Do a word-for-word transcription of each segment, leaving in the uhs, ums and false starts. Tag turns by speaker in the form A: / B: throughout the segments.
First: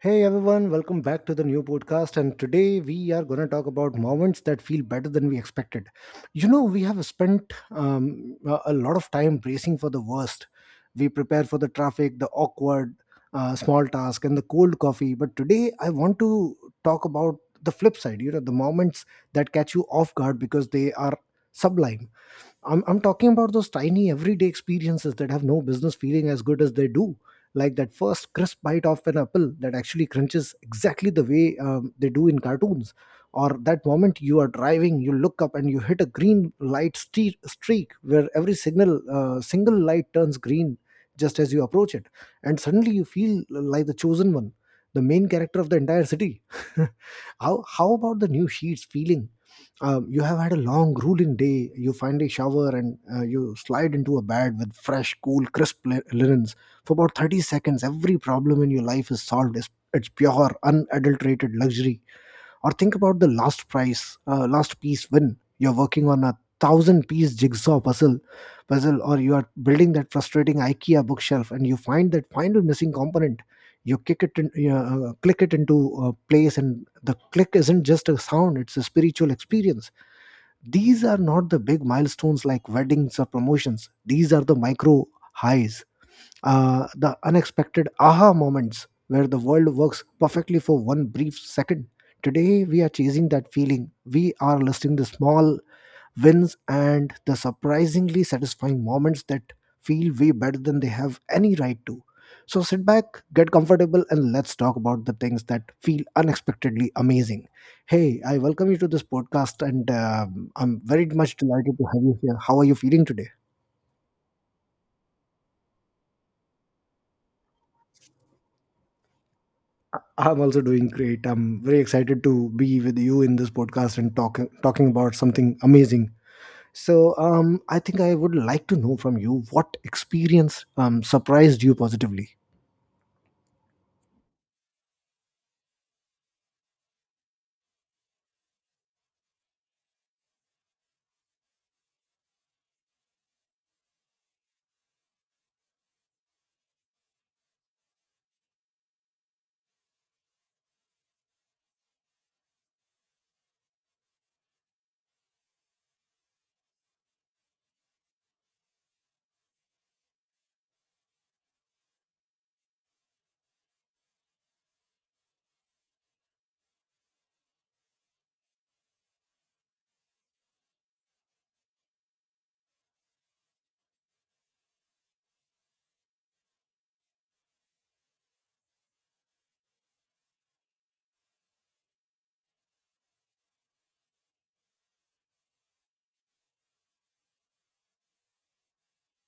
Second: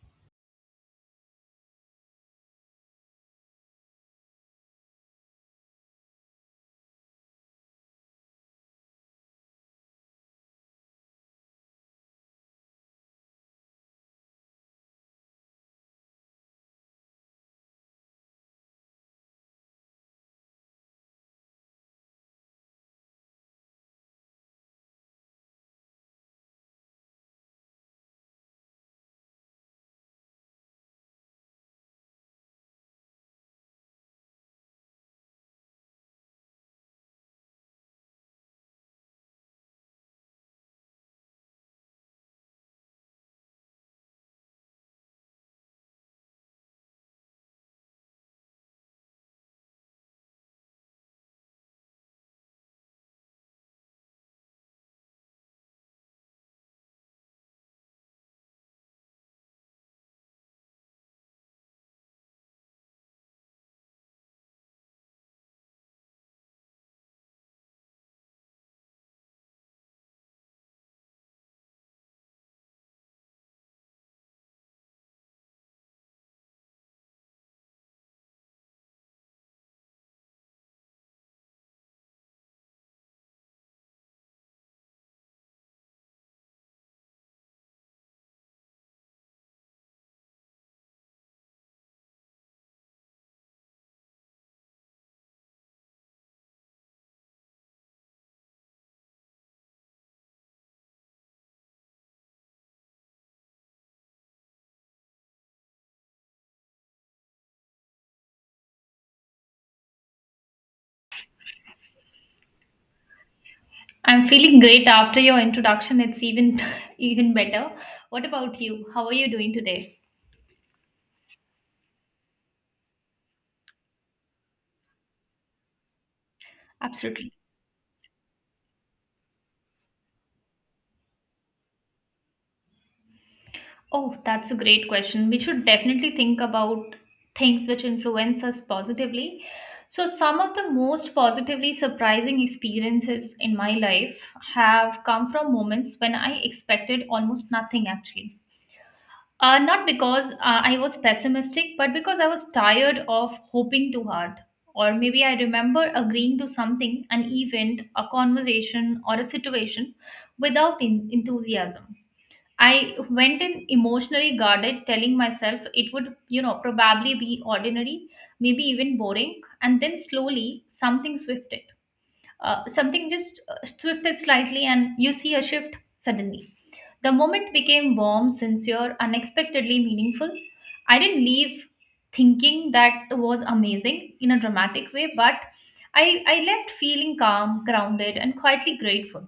A: Hey everyone, welcome back to the new podcast. And today we are going to talk about moments that feel better than we expected. You know, we have spent um, a a lot of time bracing for the worst. We prepare for the traffic, the awkward uh, small task, and the cold coffee. But today I want to talk about the flip side, you know, the moments that catch you off guard because they are sublime. I'm, I'm talking about those tiny everyday experiences that have no business feeling as good as they do. Like that first crisp bite of an apple that actually crunches exactly the way um, they do in cartoons. Or that moment you are driving, you look up and you hit a green light ste- streak where every signal, uh, single light turns green just as you approach it. And suddenly you feel like the chosen one, the main character of the entire city. how, how about the new sheets feeling? Um, you have had a long grueling day. You finally shower, and uh, you slide into a bed with fresh, cool, crisp li- linens. For about thirty seconds, every problem in your life is solved. It's, it's pure unadulterated luxury. Or think about the last price, uh, last piece win. You're working on a thousand piece jigsaw puzzle, puzzle, or you are building that frustrating IKEA bookshelf, and you find that final missing component. You kick it, in, you know, uh, click it into uh, place, and the click isn't just a sound; it's a spiritual experience. These are not the big milestones like weddings or promotions. These are the micro highs, uh, the unexpected aha moments where the world works perfectly for one brief second. Today, we are chasing that feeling. We are listing the small wins and the surprisingly satisfying moments that feel way better than they have any right to. So, sit back, get comfortable, and let's talk about the things that feel unexpectedly amazing. Hey, I welcome you to this podcast, and um, I'm very much delighted to have you here. How are you feeling today?
B: I'm feeling great after your introduction. It's even even better. What about you? How are you doing today?
A: I'm also doing great. I'm very excited to be with you in this podcast and talking talking about something amazing. So,
B: Absolutely.
A: um, I think I would like to know from you what experience um, surprised you positively.
B: Oh, that's a great question. We should definitely think about things which influence us positively. So some of the most positively surprising experiences in my life have come from moments when I expected almost nothing actually. Uh, not because uh, I was pessimistic, but because I was tired of hoping too hard. Or maybe I remember agreeing to something, an event, a conversation, or a situation without en- enthusiasm. I went in emotionally guarded, telling myself it would, you know, probably be ordinary, maybe even boring. And then slowly something swifted. Uh, something just uh, swifted slightly, and you see a shift suddenly the moment became warm, sincere, unexpectedly meaningful. I didn't leave thinking that was amazing in a dramatic way, but I, I left feeling calm, grounded, and quietly grateful.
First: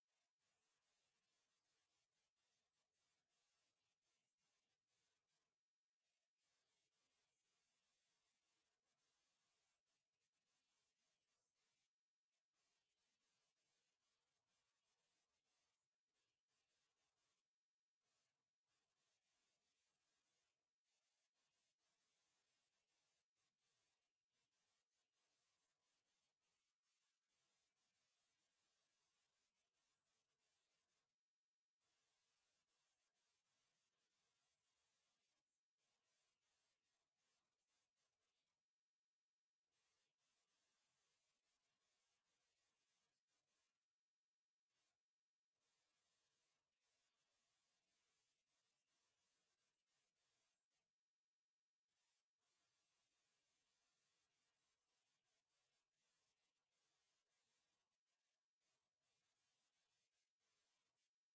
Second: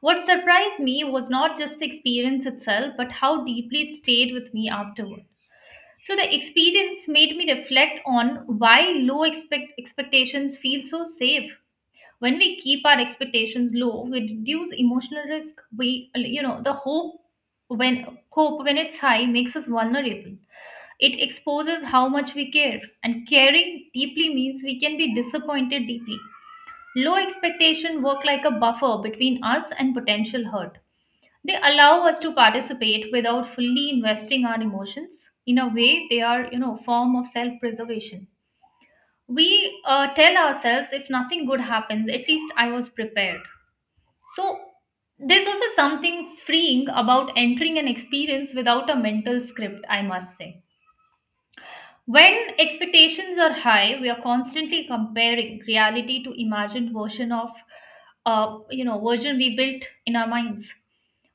B: What surprised me was not just the experience itself, but how deeply it stayed with me afterward. So the experience made me reflect on why low expect- expectations feel so safe. When we keep our expectations low, we reduce emotional risk. We you know the hope when hope when it's high, makes us vulnerable. It exposes how much we care, and caring deeply means we can be disappointed deeply. Low expectation work like a buffer between us and potential hurt. They allow us to participate without fully investing our emotions. In a way, they are you know form of self preservation. We uh, tell ourselves if nothing good happens, at least I was prepared. So there's also something freeing about entering an experience without a mental script, I must say. When expectations are high, we are constantly comparing reality to imagined version of uh, you know version we built in our minds.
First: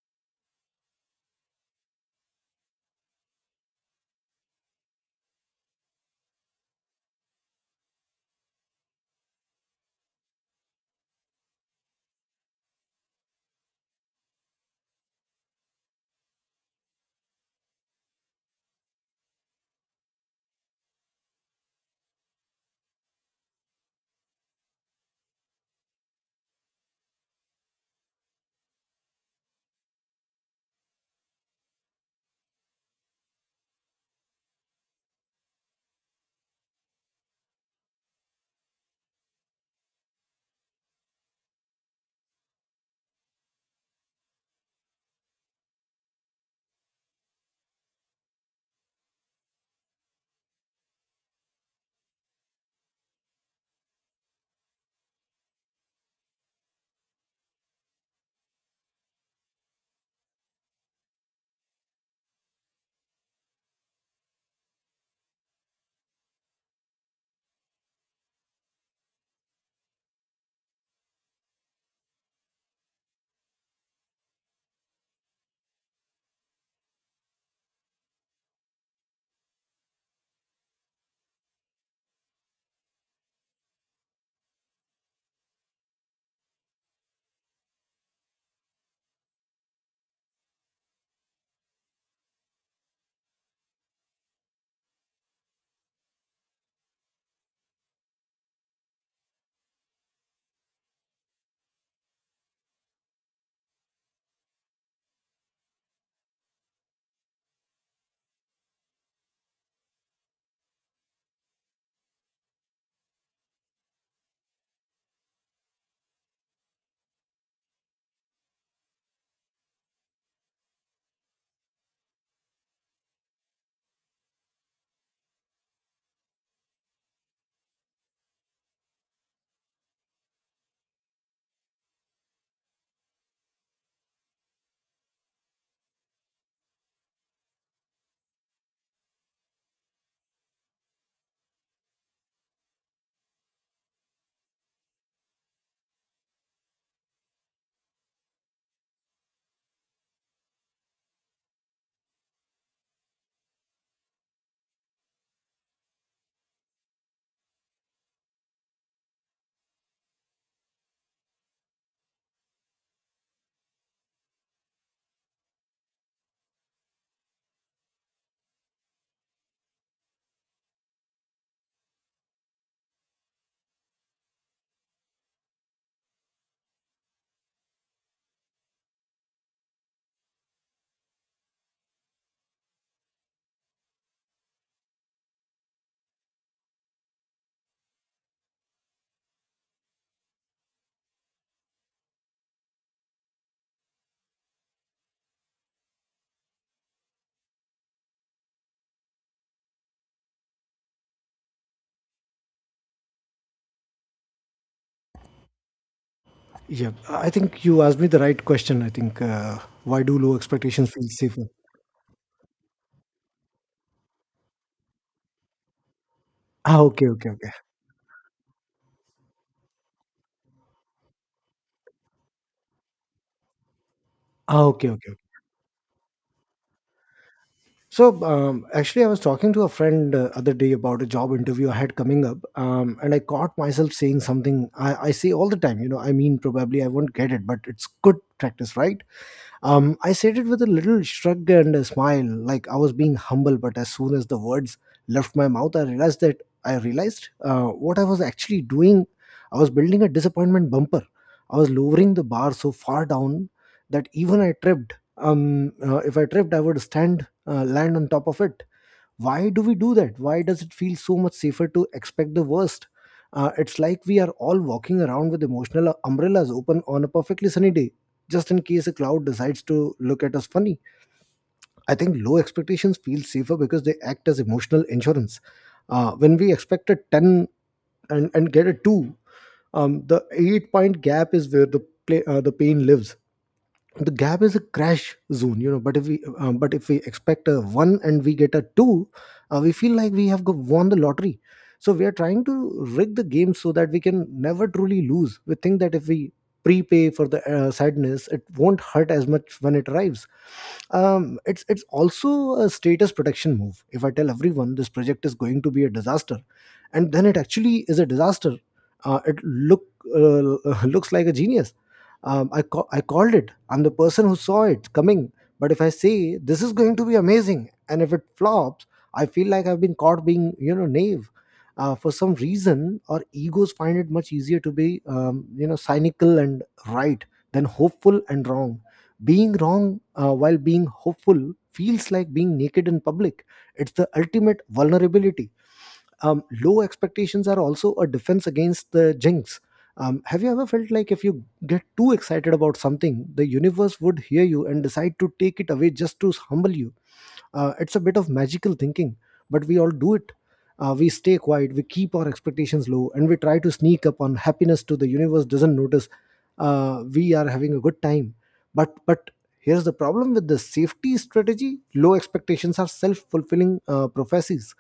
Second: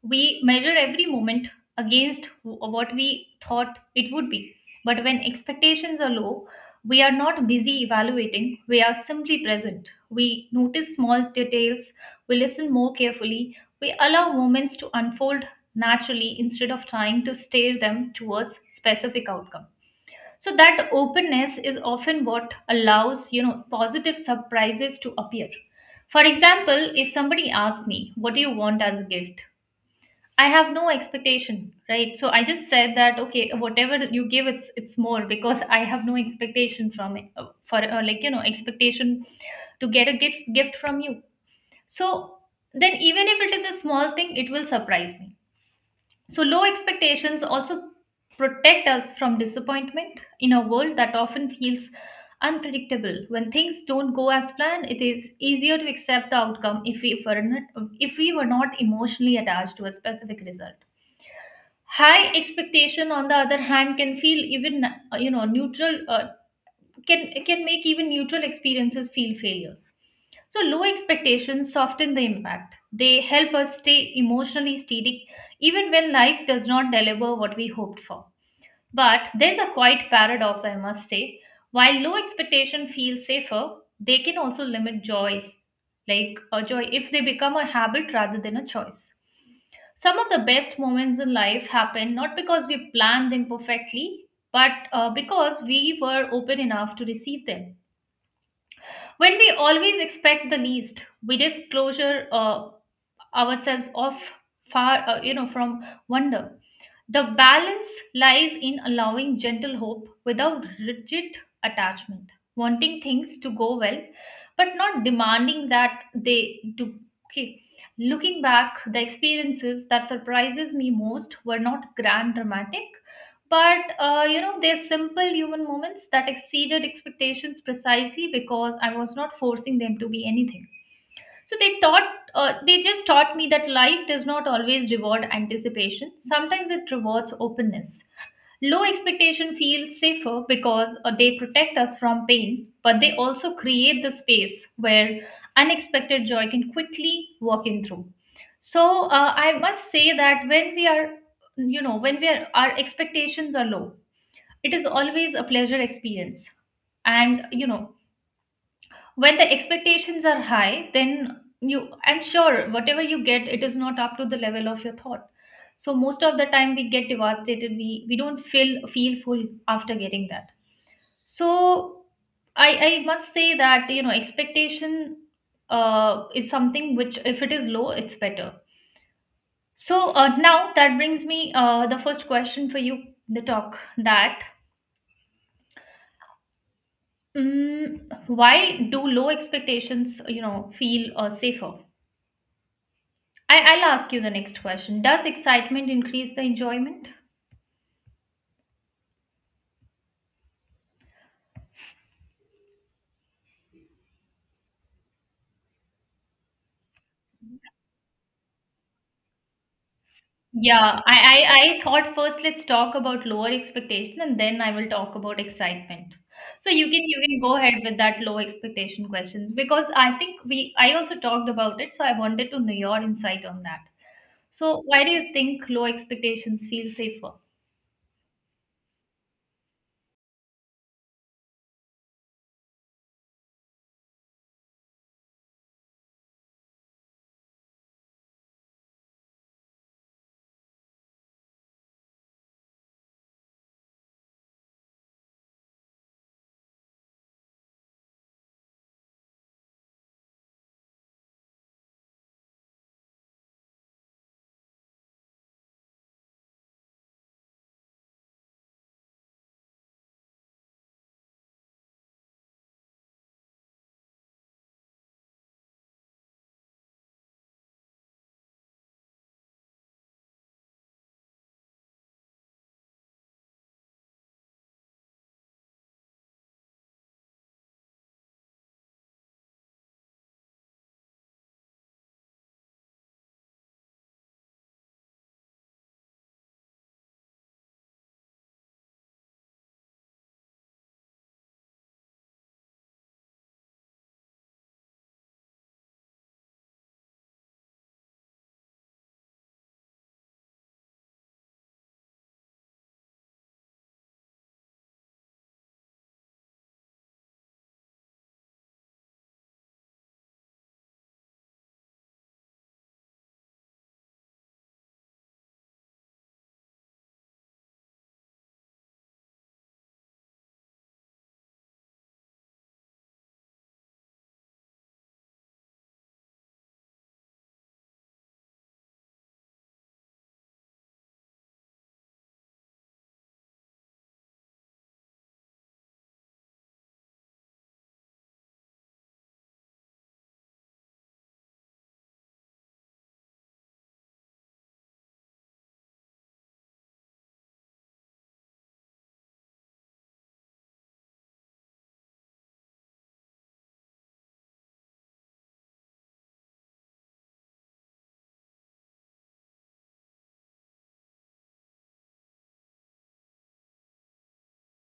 B: We measure every moment against wh- what we thought it would be. But when expectations are low, we are not busy evaluating, we are simply present. We notice small details, we listen more carefully, we allow moments to unfold naturally instead of trying to steer them towards specific outcome. So that openness is often what allows, you know, positive surprises to appear. For example, if somebody asks me, what do you want as a gift? I have no expectation, right? So I just said that okay, whatever you give, it's it's more because I have no expectation from it uh, for uh, like you know expectation to get a gift gift from you. So then even if it is a small thing, it will surprise me. So low expectations also protect us from disappointment in a world that often feels unpredictable. When things don't go as planned, it is easier to accept the outcome if we were not, if we were not emotionally attached to a specific result. High expectation, on the other hand, can feel even uh, you know neutral uh, can can make even neutral experiences feel failures. So low expectations soften the impact. They help us stay emotionally steady even when life does not deliver what we hoped for. But there's a quite paradox, I must say. While low expectation feels safer, they can also limit joy, like a joy, if they become a habit rather than a choice. Some of the best moments in life happen not because we planned them perfectly, but uh, because we were open enough to receive them. When we always expect the least, we disclosure. Uh, ourselves off far uh, you know from wonder. The balance lies in allowing gentle hope without rigid attachment, wanting things to go well but not demanding that they do. Okay, looking back, the experiences that surprises me most were not grand dramatic, but uh, you know they're simple human moments that exceeded expectations precisely because I was not forcing them to be anything. So they taught, uh, they just taught me that life does not always reward anticipation. Sometimes it rewards openness. Low expectation feels safer because uh, they protect us from pain, but they also create the space where unexpected joy can quickly walk in through. So uh, I must say that when we are, you know, when we are, our expectations are low, it is always a pleasure experience. And you know when the expectations are high, then you, I'm sure whatever you get it is not up to the level of your thought. So most of the time we get devastated, we we don't feel feel full after getting that. So i i must say that you know expectation uh is something which if it is low, it's better. So uh, now that brings me uh the first question for you, the talk that mm, why do low expectations you know feel uh, safer. I, I'll ask you the next question. Does excitement increase the enjoyment?
A: Yeah, I think you asked me the right question. I think, uh, why do low expectations
B: Yeah,
A: feel safer?
B: I, I, I thought first let's talk about lower expectation and then I will talk about excitement. So
A: Ah,
B: you can
A: okay,
B: you
A: okay,
B: can
A: okay.
B: go ahead with that low expectation questions because I think we, I also talked about it, so I wanted to know your insight on that.
A: Ah,
B: So
A: okay,
B: why do
A: okay.
B: you think low expectations feel safer?
A: So um, actually, I was talking to a friend uh, other day about a job interview I had coming up, um, and I caught myself saying something I, I say all the time. You know, I mean, probably I won't get it, but it's good practice, right? Um, I said it with a little shrug and a smile, like I was being humble. But as soon as the words left my mouth, I realized that I realized uh, what I was actually doing. I was building a disappointment bumper. I was lowering the bar so far down that even I tripped. Um, uh, if I tripped, I would stand, uh, land on top of it. Why do we do that? Why does it feel so much safer to expect the worst? Uh, it's like we are all walking around with emotional umbrellas open on a perfectly sunny day, just in case a cloud decides to look at us funny. I think low expectations feel safer because they act as emotional insurance. Uh, when we expect a ten and, and get a two, um, the eight point gap is where the play, uh, the pain lives. The gap is a crash zone, you know. But if we um, but if we expect a one and we get a two, uh, we feel like we have go- won the lottery. So we are trying to rig the game so that we can never truly lose. We think that if we prepay for the uh, sadness, it won't hurt as much when it arrives. um, it's it's also a status protection move. If I tell everyone this project is going to be a disaster, and then it actually is a disaster, uh, it look uh, looks like a genius. Um, I ca- I called it. I'm the person who saw it coming. But if I say this is going to be amazing, and if it flops, I feel like I've been caught being, you know, naive. Uh, for some reason, our egos find it much easier to be, um, you know, cynical and right than hopeful and wrong. Being wrong uh, while being hopeful feels like being naked in public. It's the ultimate vulnerability. Um, low expectations are also a defense against the jinx. Um, have you ever felt like if you get too excited about something, the universe would hear you and decide to take it away just to humble you? Uh, it's a bit of magical thinking, but we all do it. Uh, we stay quiet, we keep our expectations low, and we try to sneak up on happiness to the universe doesn't notice uh, we are having a good time. But but here's the problem with the safety strategy: low expectations are self-fulfilling uh, prophecies.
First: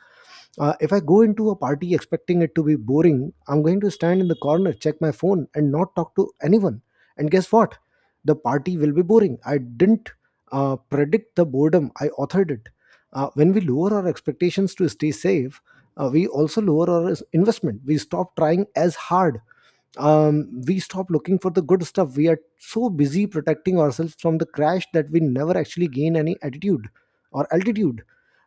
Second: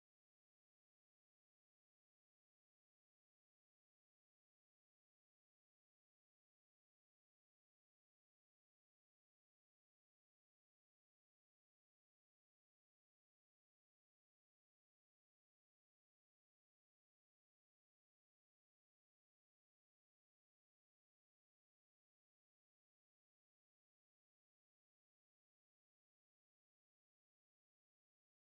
A: Uh, if I go into a party expecting it to be boring, I'm going to stand in the corner, check my phone, and not talk to anyone. And guess what? The party will be boring. I didn't uh, predict the boredom, I authored it. Uh, when we lower our expectations to stay safe, uh, we also lower our investment. We stop trying as hard. Um, we stop looking for the good stuff. We are so busy protecting ourselves from the crash that we never actually gain any attitude or altitude.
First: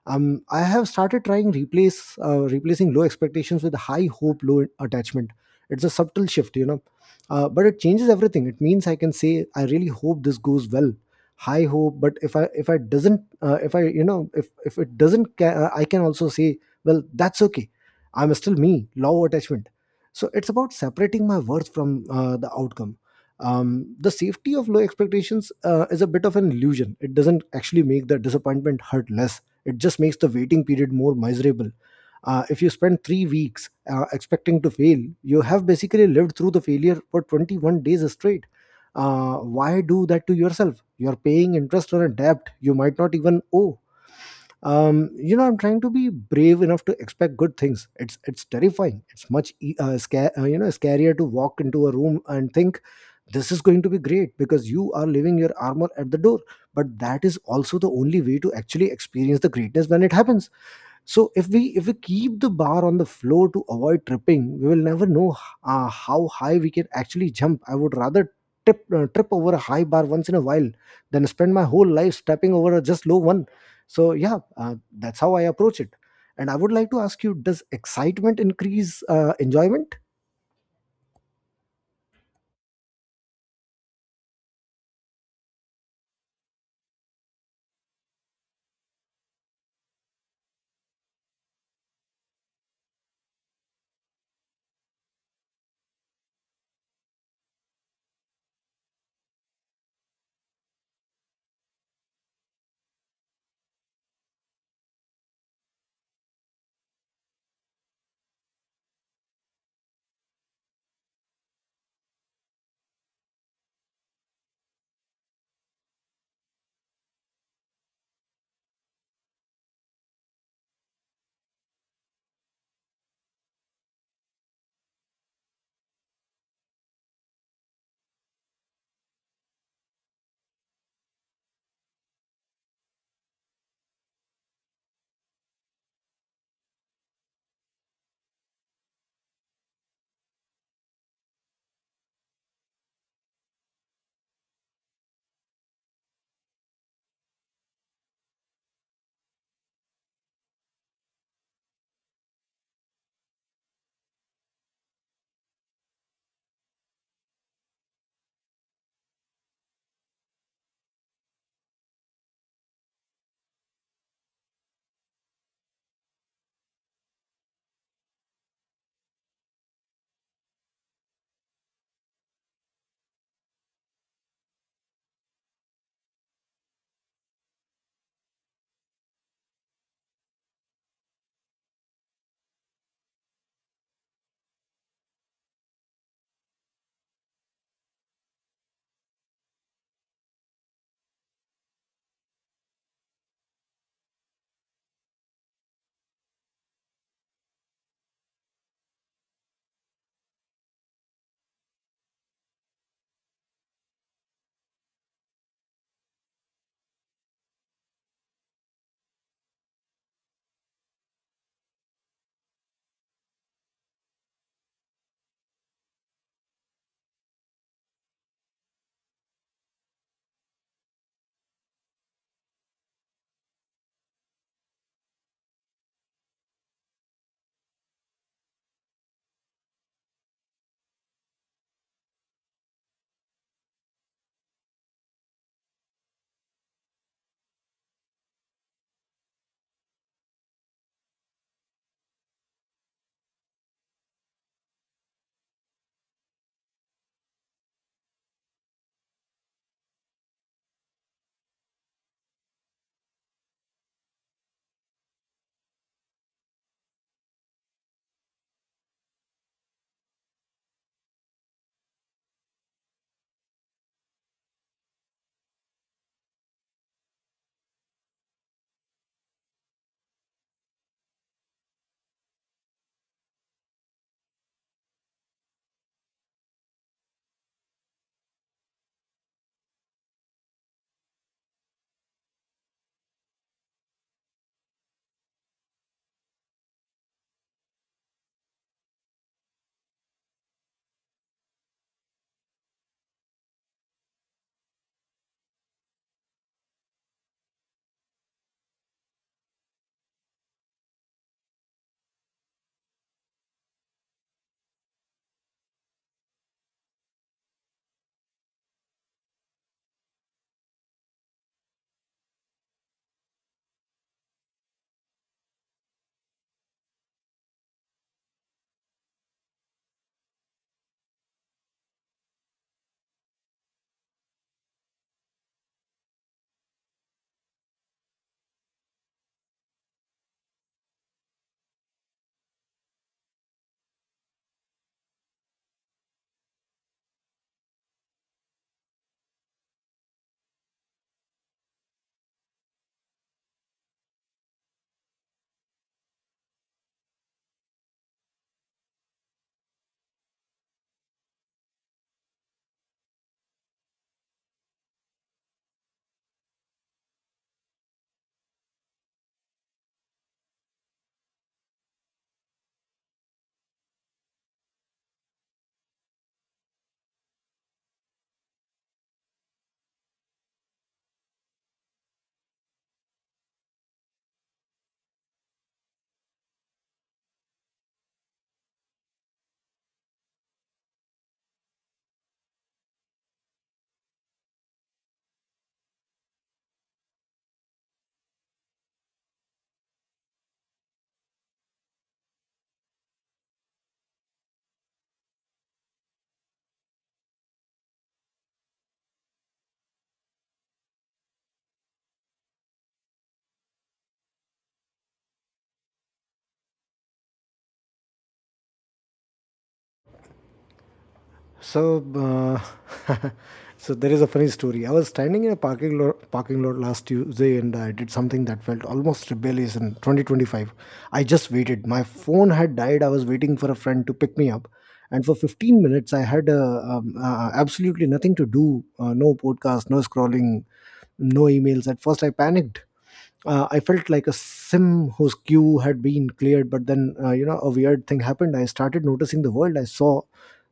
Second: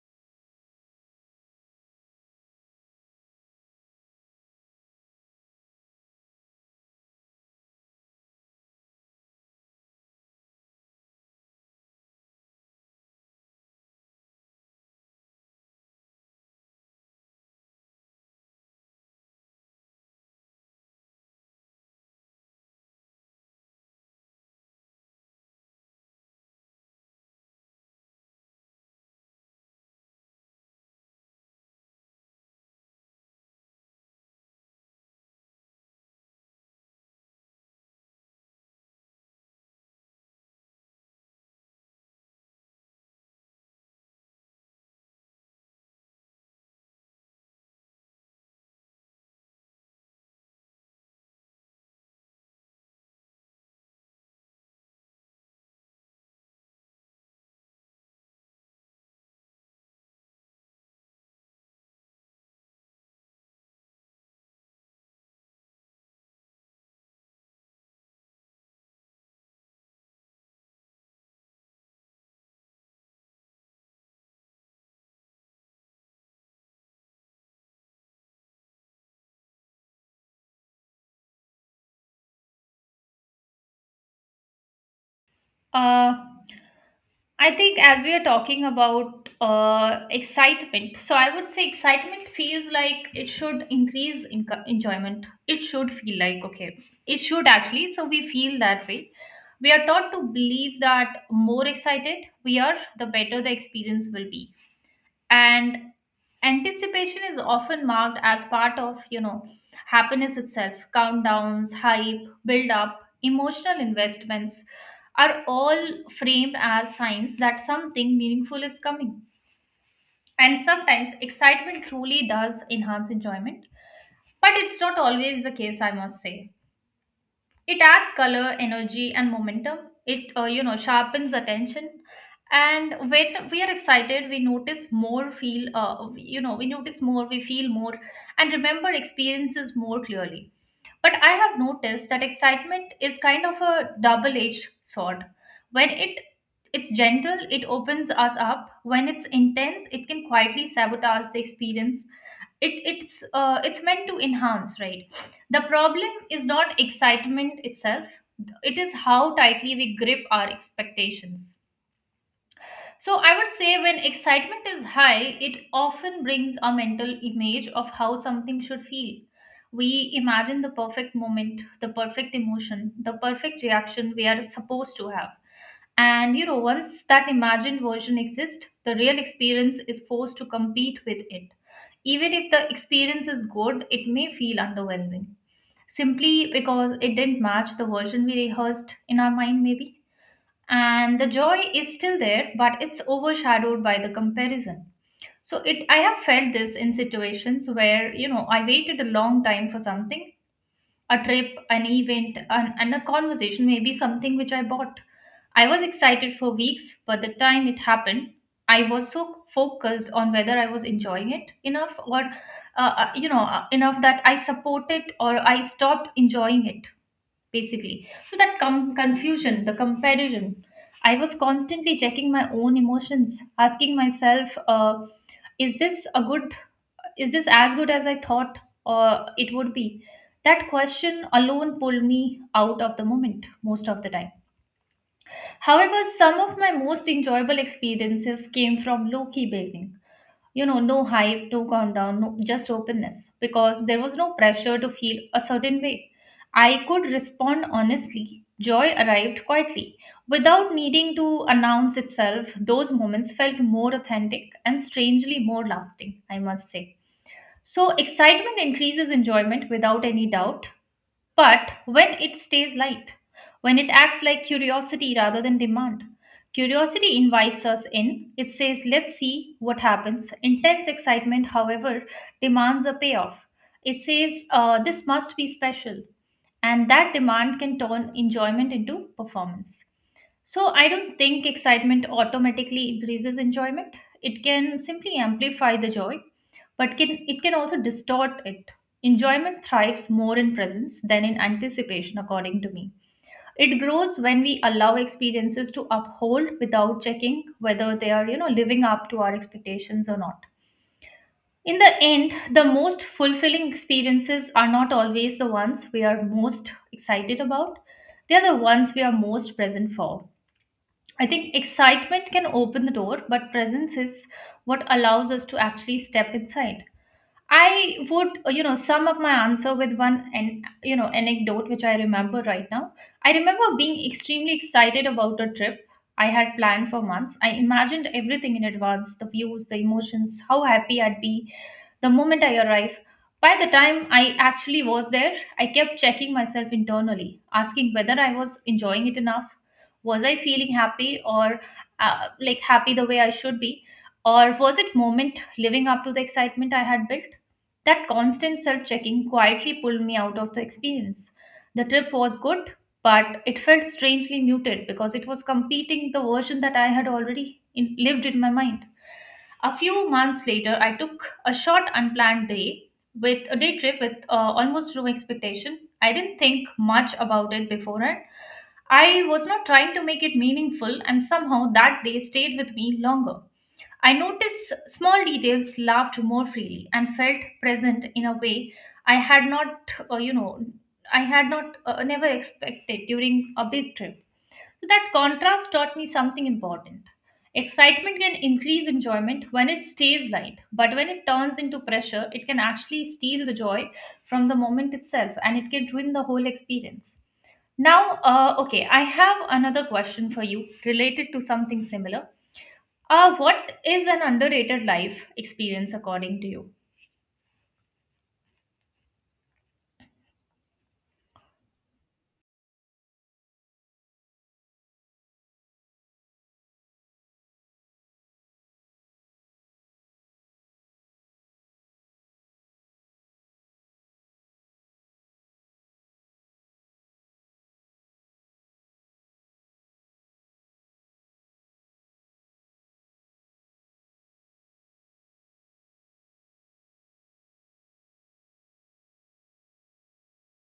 A: Um, I have started trying replace uh, replacing low expectations with high hope, low attachment. It's a subtle shift, you know, uh, but it changes everything. It means I can say I really hope this goes well. High hope. But if I if I doesn't uh, if I you know if if it doesn't ca- uh, I can also say, well, that's okay. I'm still me. Low attachment. So it's about separating my worth from uh, the outcome. Um, the safety of low expectations uh, is a bit of an illusion. It doesn't actually make the disappointment hurt less, it just makes the waiting period more miserable. Uh, if you spend three weeks uh, expecting to fail, you have basically lived through the failure for twenty-one days straight. Uh, why do that to yourself? You're paying interest on a debt you might not even owe. Um you know, I'm trying to be brave enough to expect good things. it's it's terrifying. It's much e- uh, scar- uh, you know, scarier to walk into a room and think, this is going to be great, because you are leaving your armor at the door. But that is also the only way to actually experience the greatness when it happens. So if we if we keep the bar on the floor to avoid tripping, we will never know uh, how high we can actually jump. I would rather tip, uh, trip over a high bar once in a while than spend my whole life stepping over a just low one. So yeah, uh, that's how I approach it. And I would like to ask you, does excitement increase uh, enjoyment?
B: Uh, I think as we are talking about uh, excitement, so I would say excitement feels like it should increase in- enjoyment. It should feel like, okay, it should actually. So we feel that way. We are taught to believe that more excited we are, the better the experience will be, and anticipation is often marked as part of you know happiness itself. Countdowns, hype, build up, emotional investments are all framed as signs that something meaningful is coming. And sometimes excitement truly does enhance enjoyment, but it's not always the case, I must say. It adds color, energy, and momentum. It uh, you know sharpens attention, and when we are excited, we notice more, feel uh, you know we notice more, we feel more, and remember experiences more clearly. But I have noticed that excitement is kind of a double-edged sword. When it it's gentle, it opens us up. When it's intense, it can quietly sabotage the experience. It it's uh, it's meant to enhance, right? The problem is not excitement itself, it is how tightly we grip our expectations. So I would say when excitement is high, it often brings a mental image of how something should feel. We imagine the perfect moment, the perfect emotion, the perfect reaction we are supposed to have. And you know, once that imagined version exists, the real experience is forced to compete with it. Even if the experience is good, it may feel underwhelming simply because it didn't match the version we rehearsed in our mind, maybe. And the joy is still there, but it's overshadowed by the comparison. So it, I have felt this in situations where, you know, I waited a long time for something, a trip, an event, an, and a conversation, maybe something which I bought. I was excited for weeks, but the time it happened, I was so focused on whether I was enjoying it enough or, uh, uh, you know, uh, enough that I supported or I stopped enjoying it basically. So that com- confusion, the comparison, I was constantly checking my own emotions, asking myself, uh, is this a good, is this as good as I thought or it would be? That question alone pulled me out of the moment most of the time. However, some of my most enjoyable experiences came from low key building, you know no hype, no countdown, no, just openness, because there was no pressure to feel a certain way. I could respond honestly. Joy arrived quietly without needing to announce itself. Those moments felt more authentic and strangely more lasting, I must say. So excitement increases enjoyment without any doubt, but when it stays light, when it acts like curiosity rather than demand, curiosity invites us in. It says, let's see what happens. Intense excitement, however, demands a payoff. It says, uh, this must be special. And that demand can turn enjoyment into performance. So I don't think excitement automatically increases enjoyment. It can simply amplify the joy, but can it can also distort it. Enjoyment thrives more in presence than in anticipation, according to me. It grows when we allow experiences to uphold without checking whether they are, you know, living up to our expectations or not. In the end, the most fulfilling experiences are not always the ones we are most excited about. They are the ones we are most present for. I think excitement can open the door, but presence is what allows us to actually step inside. I would, uh, you know, sum up my answer with one and you know anecdote which I remember right now. I remember being extremely excited about a trip I had planned for months. I imagined everything in advance, the views, the emotions, how happy I'd be the moment I arrive. By the time I actually was there, I kept checking myself internally, asking whether I was enjoying it enough, was I feeling happy or uh, like happy the way I should be, or was it moment living up to the excitement I had built? That constant self checking quietly pulled me out of the experience. The trip was good, but it felt strangely muted because it was competing the version that I had already in- lived in my mind. A few months later, I took a short unplanned day with a day trip with uh, almost no expectation. I didn't think much about it beforehand. I was not trying to make it meaningful, and somehow that day stayed with me longer. I noticed small details, laughed more freely, and felt present in a way I had not, uh, you know, I had not uh, never expected during a big trip. That contrast taught me something important. Excitement can increase enjoyment when it stays light, but when it turns into pressure, it can actually steal the joy from the moment itself, and it can ruin the whole experience. Now, uh, okay, I have another question for you related to something similar. Uh, what is an underrated life experience according to you?
A: So, uh, so there is a funny story. I was standing in a parking lot, parking lot last Tuesday, and I did something that felt almost rebellious in twenty twenty-five. I just waited. My phone had died. I was waiting for a friend to pick me up, and for fifteen minutes, I had uh, um, uh, absolutely nothing to do. Uh, no podcast, no scrolling, no emails. At first, I panicked. uh, I felt like a sim whose queue had been cleared. But then, uh, you know, a weird thing happened. I started noticing the world. I saw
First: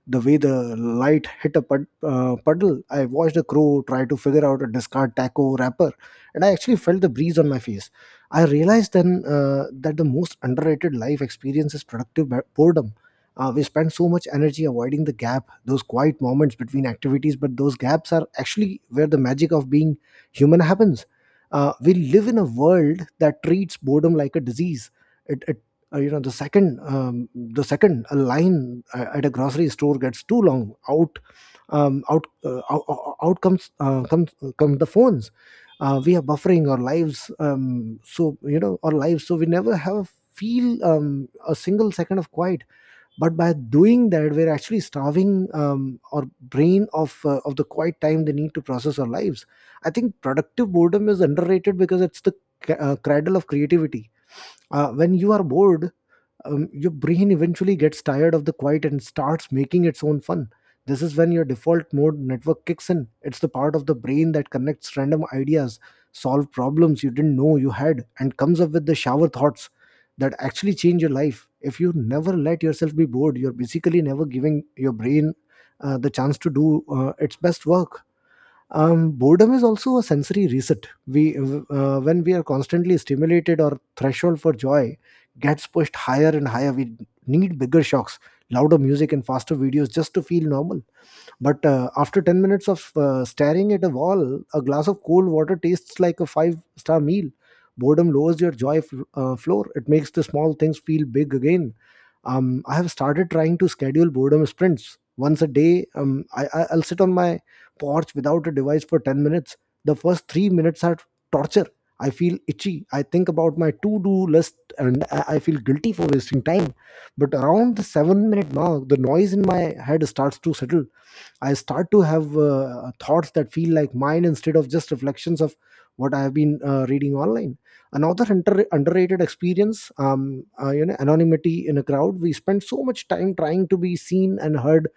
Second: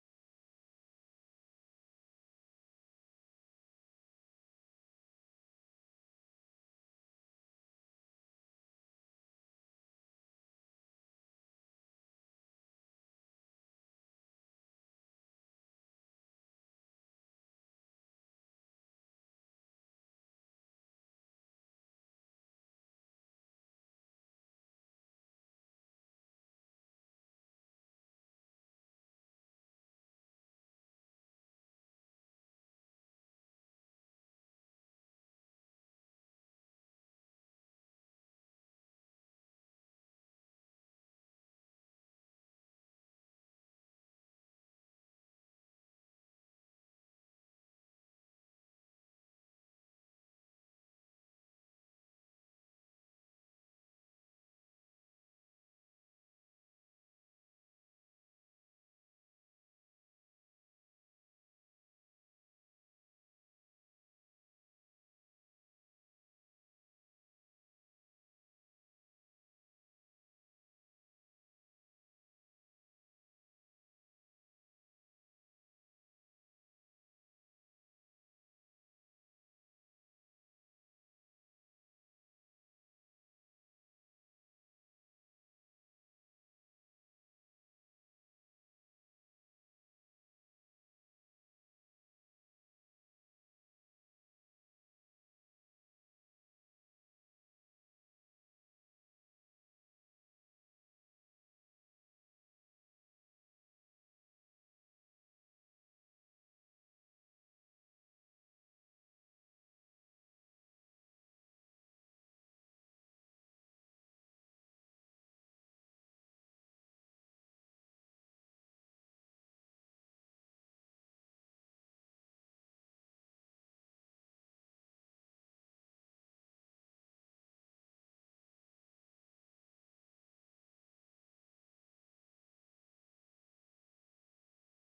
A: the way the light hit a pud- uh, puddle. I watched a crow try to figure out a discard taco wrapper, and I actually felt the breeze on my face. I realized then uh, that the most underrated life experience is productive bo- boredom. Uh, we spend so much energy avoiding the gap, those quiet moments between activities, but those gaps are actually where the magic of being human happens. Uh, we live in a world that treats boredom like a disease. It, it uh, You know, the second um, the second a line a- at a grocery store gets too long, out um, out, uh, out out out comes uh, comes come the phones. Uh, we are buffering our lives, um, so you know our lives, so we never have feel um, a single second of quiet. But by doing that we're actually starving um, our brain of uh, of the quiet time they need to process our lives. I think productive boredom is underrated because it's the c- uh, cradle of creativity. Uh, when you are bored, um, your brain eventually gets tired of the quiet and starts making its own fun. This is when your default mode network kicks in. It's the part of the brain that connects random ideas, solve problems you didn't know you had, and comes up with the shower thoughts that actually change your life. If you never let yourself be bored, you're basically never giving your brain uh, the chance to do uh, its best work. Um, boredom is also a sensory reset. We uh, When we are constantly stimulated, our threshold for joy gets pushed higher and higher. We need bigger shocks, louder music and faster videos just to feel normal. But uh, after ten minutes of uh, staring at a wall, a glass of cold water tastes like a five star meal. Boredom lowers your joy fl- uh, floor. It makes the small things feel big again. um, I have started trying to schedule boredom sprints once a day. Um, I, I- I'll sit on my porch without a device for ten minutes. The first three minutes are torture. I feel itchy. I think about my to do list and I I feel guilty for wasting time. But around the seven minute mark, the noise in my head starts to settle. I start to have uh, uh, thoughts that feel like mine instead of just reflections of what I have been uh, reading online. Another under- underrated experience, um, uh, you know, anonymity in a crowd. We spend so much time trying to be seen and heard,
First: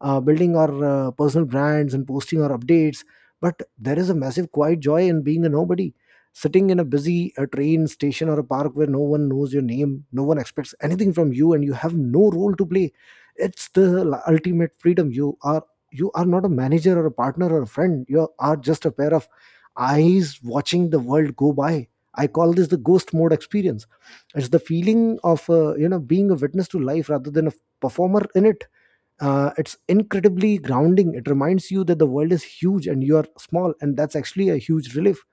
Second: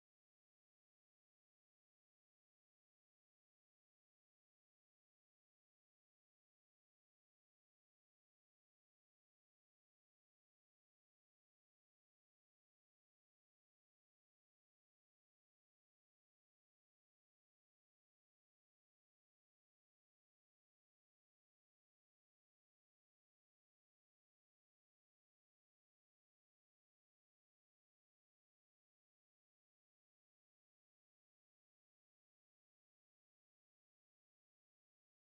A: uh, building our uh, personal brands and posting our updates. But there is a massive quiet joy in being a nobody, sitting in a busy uh train station or a park where no one knows your name, no one expects anything from you, and you have no role to play. It's the l- ultimate freedom. You are you are not a manager or a partner or a friend. You are just a pair of eyes watching the world go by. I call this the ghost mode experience. It's the feeling of, uh, you know being a witness to life rather than a performer in it. Uh, it's incredibly grounding. It reminds you that the world is huge and you are small, and that's actually a huge relief.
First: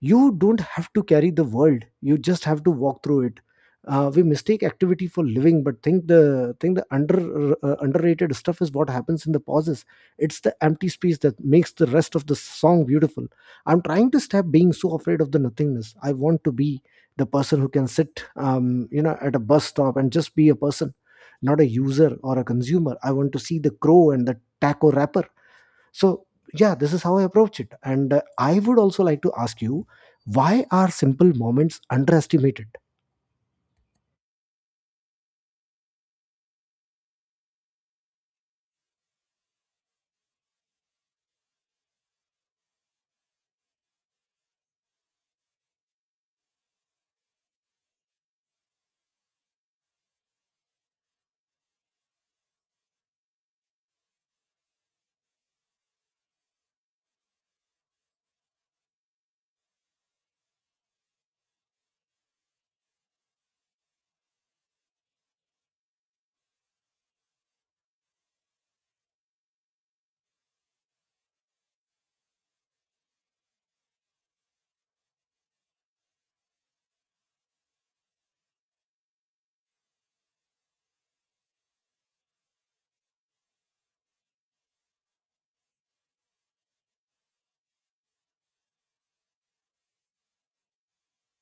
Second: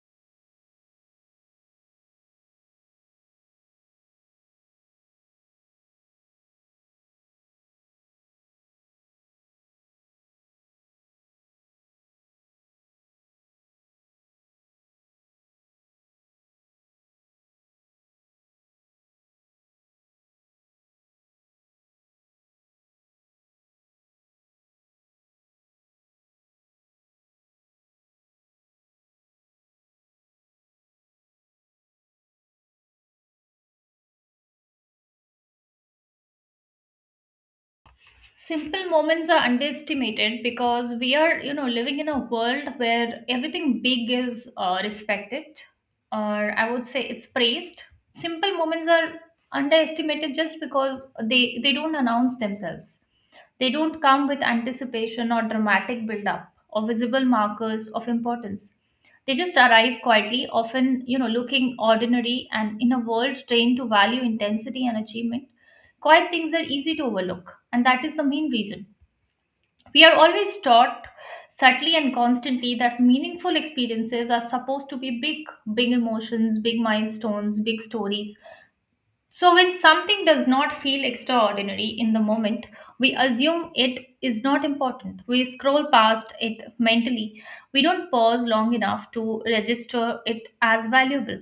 A: You don't have to carry the world, you just have to walk through it. Uh, we mistake activity for living, but think the think the under uh, underrated stuff is what happens in the pauses. It's the empty space that makes the rest of the song beautiful. I'm trying to stop being so afraid of the nothingness. I want to be the person who can sit, um, you know at a bus stop and just be a person, not a user or a consumer. I want to see the crow and the taco wrapper. So yeah, this is how I approach it. And uh, I would also like to ask you, why are simple moments underestimated?
B: Simple moments are underestimated because we are, you know, living in a world where everything big is, uh, respected, or I would say it's praised. Simple moments are underestimated just because they they don't announce themselves. They don't come with anticipation or dramatic build up or visible markers of importance. They just arrive quietly, often, you know, looking ordinary, and in a world trained to value intensity and achievement, quiet things are easy to overlook, and that is the main reason. We are always taught, subtly and constantly, that meaningful experiences are supposed to be big: big emotions, big milestones, big stories. So, when something does not feel extraordinary in the moment, we assume it is not important. We scroll past it mentally. We don't pause long enough to register it as valuable.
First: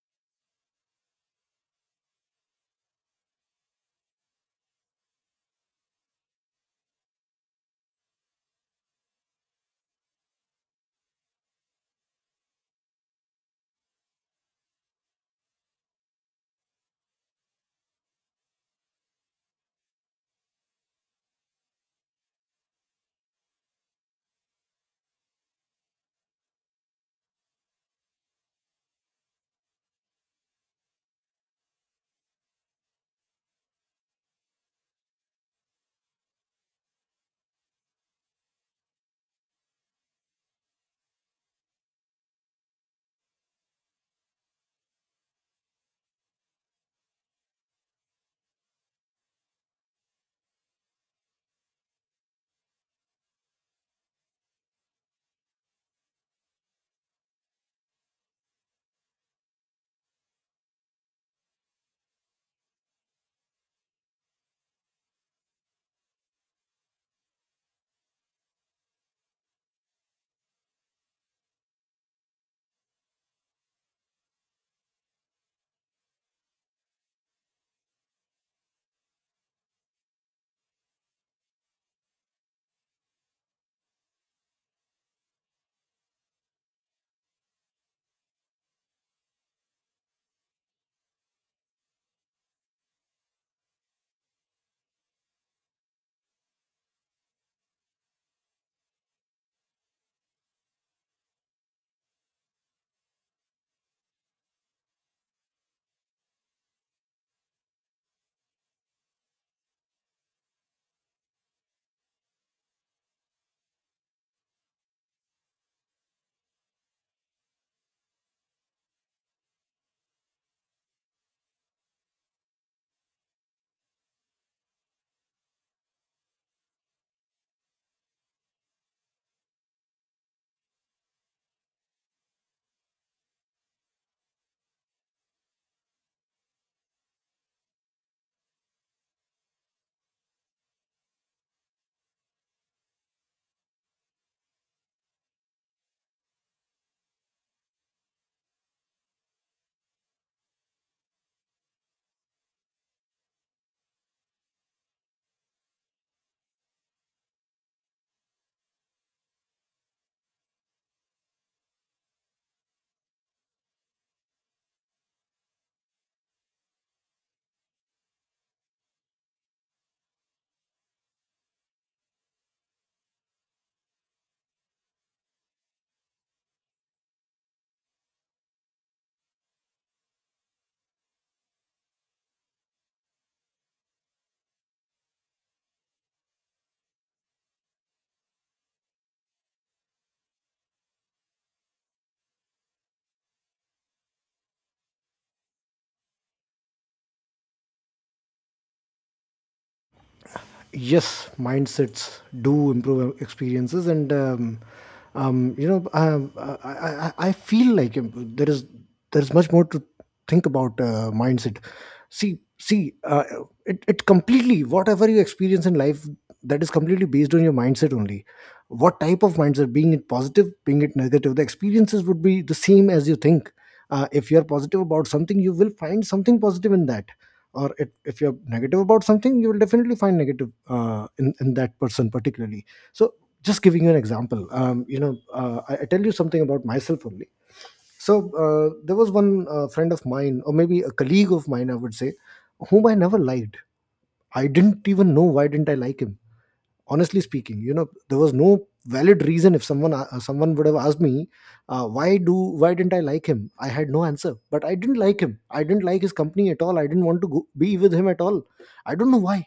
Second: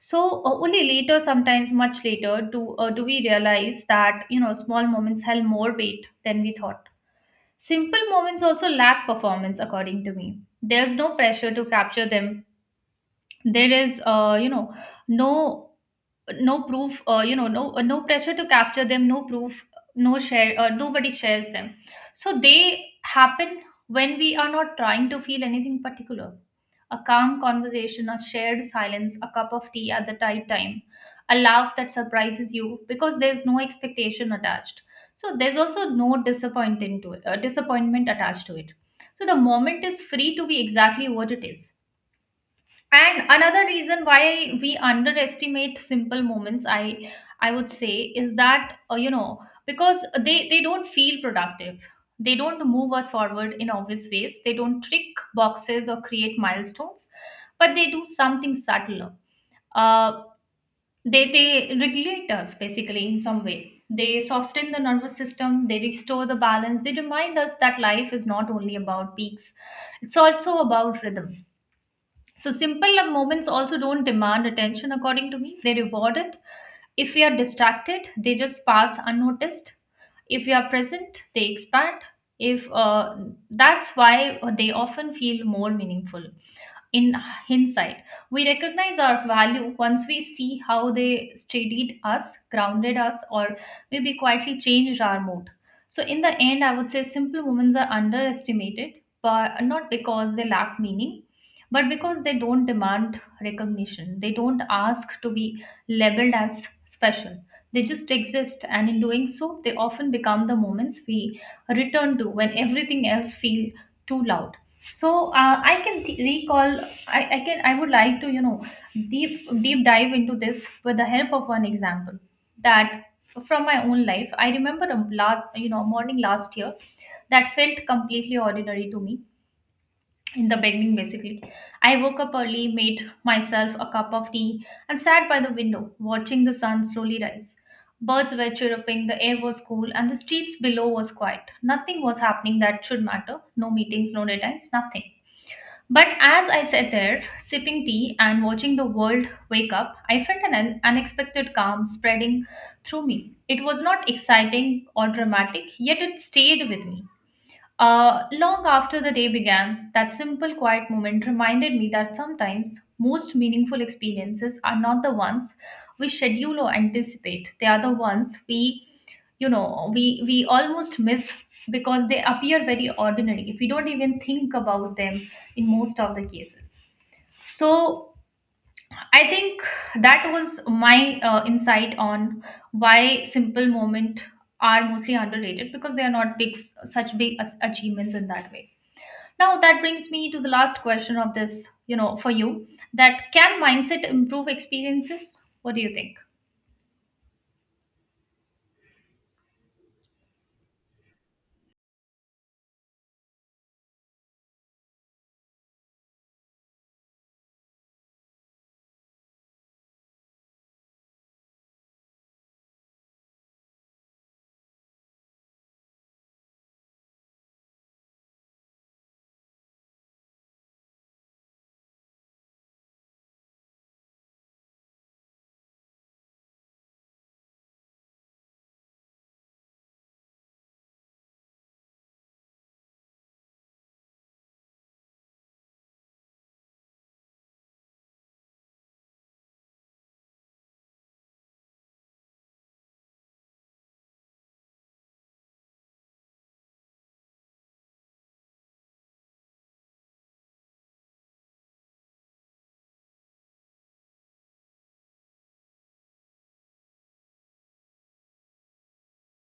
B: So, uh, only later, sometimes much later, do uh, do we realize that, you know, small moments held more weight than we thought. Simple moments also lack performance, according to me. There's no pressure to capture them. There is, uh, you know, no no proof uh, you know no uh, no pressure to capture them, no proof, no share uh, nobody shares them. So they happen when we are not trying to feel anything particular: a calm conversation, a shared silence, a cup of tea at the right time, a laugh that surprises you because there's no expectation attached, so there's also no disappointment to it, uh, disappointment attached to it. So the moment is free to be exactly what it is. And another reason why we underestimate simple moments, I I would say, is that, uh, you know, because they they don't feel productive. They don't move us forward in obvious ways. They don't tick boxes or create milestones, but they do something subtler. Uh, they they regulate us, basically, in some way. They soften the nervous system. They restore the balance. They remind us that life is not only about peaks; it's also about rhythm. So, simple love moments also don't demand attention, according to me. They reward it. If we are distracted, they just pass unnoticed. If we are present, they expand. If uh, That's why they often feel more meaningful in hindsight. We recognize our value once we see how they steadied us, grounded us, or maybe quietly changed our mood. So, in the end, I would say simple women are underestimated, but not because they lack meaning, but because they don't demand recognition. They don't ask to be labeled as special. They just exist, and in doing so, they often become the moments we return to when everything else feels too loud. So, uh, I can th- recall, I, I can I would like to, you know, deep deep dive into this with the help of one example that, from my own life. I remember a last, you know, morning last year that felt completely ordinary to me in the beginning, basically. I woke up early, made myself a cup of tea, and sat by the window watching the sun slowly rise. Birds were chirruping, the air was cool, and the streets below was quiet. Nothing was happening that should matter: no meetings, no deadlines, nothing. But as I sat there, sipping tea and watching the world wake up, I felt an un- unexpected calm spreading through me. It was not exciting or dramatic, yet it stayed with me. Uh, long after the day began, that simple quiet moment reminded me that sometimes most meaningful experiences are not the ones we schedule or anticipate. They are the ones we, you know, we we almost miss because they appear very ordinary, if we don't even think about them in most of the cases. So, I think that was my uh, insight on why simple moment are mostly underrated, because they are not big, such big as- achievements in that way. Now that brings me to the last question of this, you know, for you: that can mindset improve experiences? What do you think?
A: Yes, mindsets do improve experiences. And um, um, you know um, I, I, I I feel like, um, there is, there's much more to think about uh, mindset. See see uh, it, it completely, whatever you experience in life, that is completely based on your mindset only. What type of mindset, being it positive, being it negative, the experiences would be the same as you think. Uh, if you're positive about something, you will find something positive in that. Or it, if you're negative about something, you will definitely find negative, uh, in, in that person particularly. So, just giving you an example. Um, you know uh, I, I tell you something about myself only. So uh, there was one uh, friend of mine, or maybe a colleague of mine I would say, whom I never liked. I didn't even know why didn't I like him. Honestly speaking, you know, there was no valid reason. If someone uh, someone would have asked me, uh, why do why didn't I like him, I had no answer. But I didn't like him. I didn't like his company at all. I didn't want to go, be with him at all. I don't know why.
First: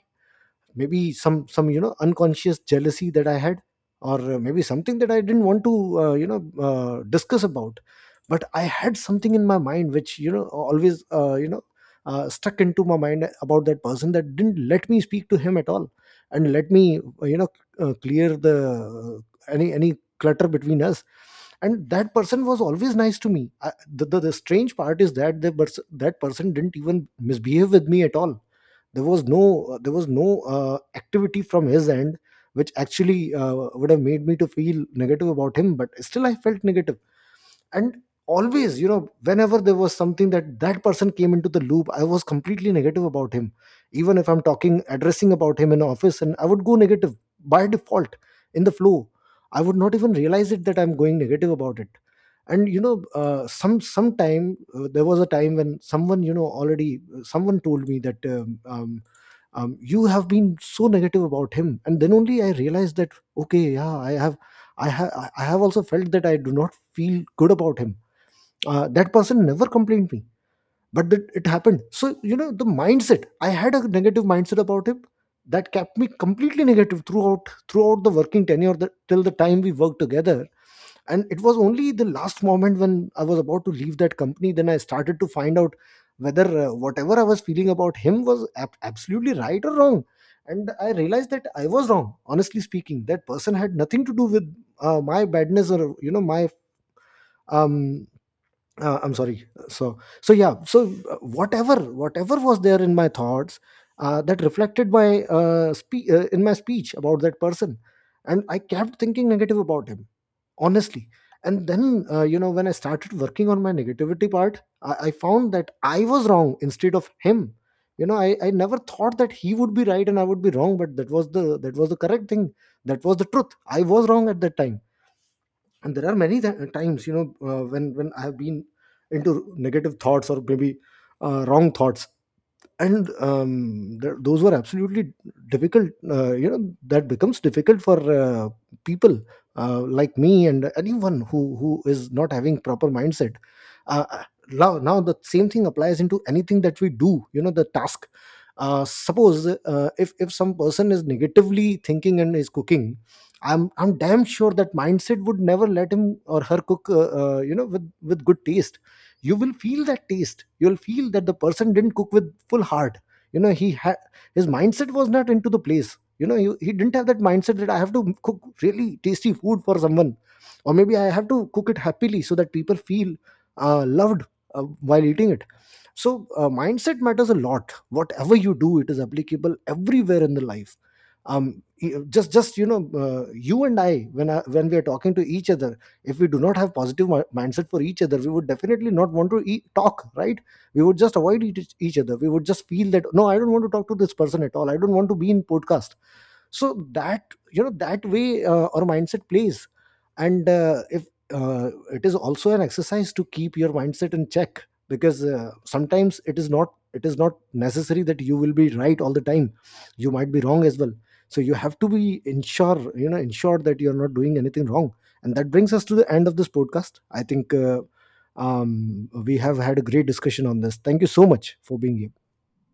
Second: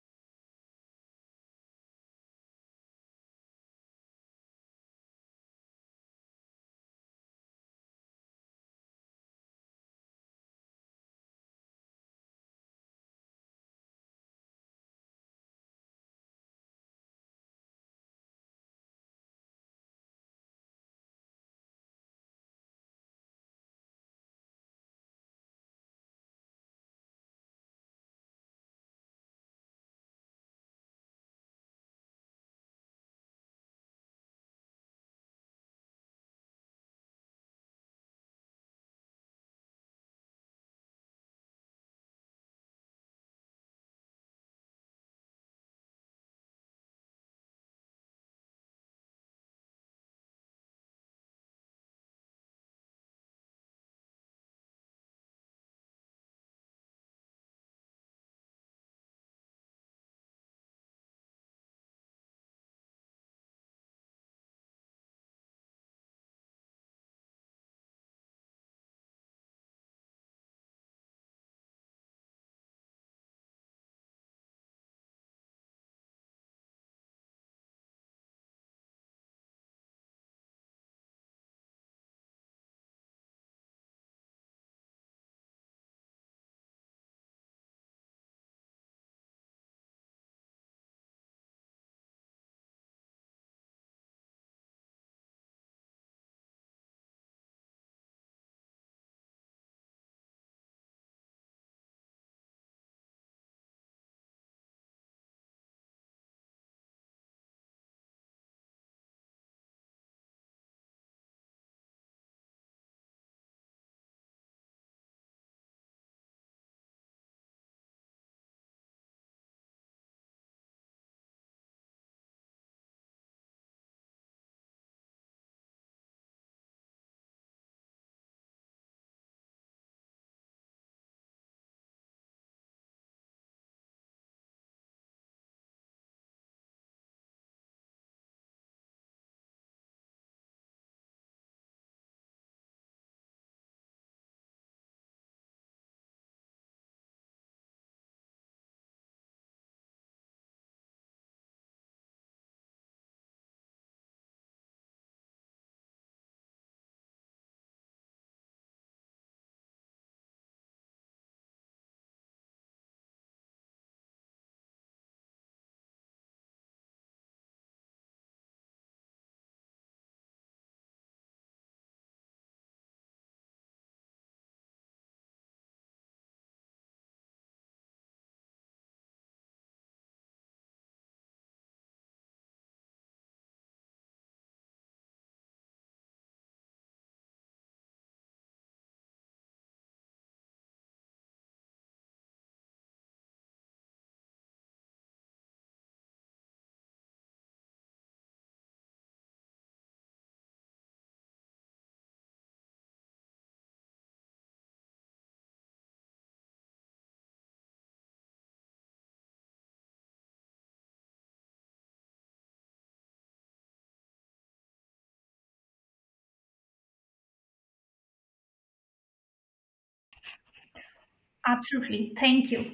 A: Maybe some some you know, unconscious jealousy that I had. Or uh, maybe something that I didn't want to, uh, you know uh, discuss about. But I had something in my mind which, you know, always, uh, you know uh, stuck into my mind about that person, that didn't let me speak to him at all and let me, uh, you know uh, clear the, uh, any any clutter between us. And that person was always nice to me. I, the, the, the strange part is that the pers- that person didn't even misbehave with me at all. There was no, uh, there was no uh, activity from his end which actually uh, would have made me to feel negative about him. But still I felt negative. And always, you know, whenever there was something, that that person came into the loop, I was completely negative about him. Even if I'm talking, addressing about him in office, and I would go negative by default, in the flow. I would not even realize it that I'm going negative about it. And you know, uh, some sometime uh, there was a time when someone, you know already, uh, someone told me that, um, um, um, you have been so negative about him. And then only I realized that, okay yeah, i have i have I have also felt that I do not feel good about him. Uh, that person never complained me. But that it happened. So you know, the mindset, I had a negative mindset about him. That kept me completely negative throughout, throughout the working tenure, the, till the time we worked together. And it was only the last moment when I was about to leave that company, then I started to find out whether uh, whatever I was feeling about him was ab- absolutely right or wrong. And I realized that I was wrong, honestly speaking. That person had nothing to do with uh, my badness or you know my, um uh, I'm sorry. So so yeah, so uh, whatever whatever was there in my thoughts, uh, that reflected my, uh, spe- uh, in my speech about that person. And I kept thinking negative about him, honestly. And then uh, you know, when I started working on my negativity part, I-, I found that I was wrong instead of him. You know, I-, I never thought that he would be right and I would be wrong. But that was the, that was the correct thing, that was the truth. I was wrong at that time. And there are many th- times, you know, uh, when when I have been into negative thoughts, or maybe uh, wrong thoughts. And um, th- those were absolutely difficult. Uh, you know, that becomes difficult for uh, people uh, like me, and anyone who who is not having proper mindset. Uh, uh, now now the same thing applies into anything that we do, you know, the task. Uh, suppose uh, if if some person is negatively thinking and is cooking, i'm i'm damn sure that mindset would never let him or her cook, uh, uh, you know with with good taste. You will feel that taste, you'll feel that the person didn't cook with full heart. You know, he had, his mindset was not into the place. You know, he, he didn't have that mindset that I have to cook really tasty food for someone, or maybe I have to cook it happily so that people feel uh, loved uh, while eating it. So uh, mindset matters a lot, whatever you do. It is applicable everywhere in the life. Um y- just just you know, uh, you and I when I, when we are talking to each other, if we do not have positive mi- mindset for each other, we would definitely not want to e- talk, right? We would just avoid each, each other. We would just feel that no, I don't want to talk to this person at all, I don't want to be in podcast. So that, you know, that way uh, our mindset plays. And uh, if uh, it is also an exercise to keep your mindset in check. Because uh, sometimes it is not, it is not necessary that you will be right all the time. You might be wrong as well. So you have to be ensure, you know, ensure that you're not doing anything wrong. And that brings us to the end of this podcast. I think uh, um, we have had a great discussion on this. Thank you so much for being
B: Absolutely.
A: here.
B: Thank you.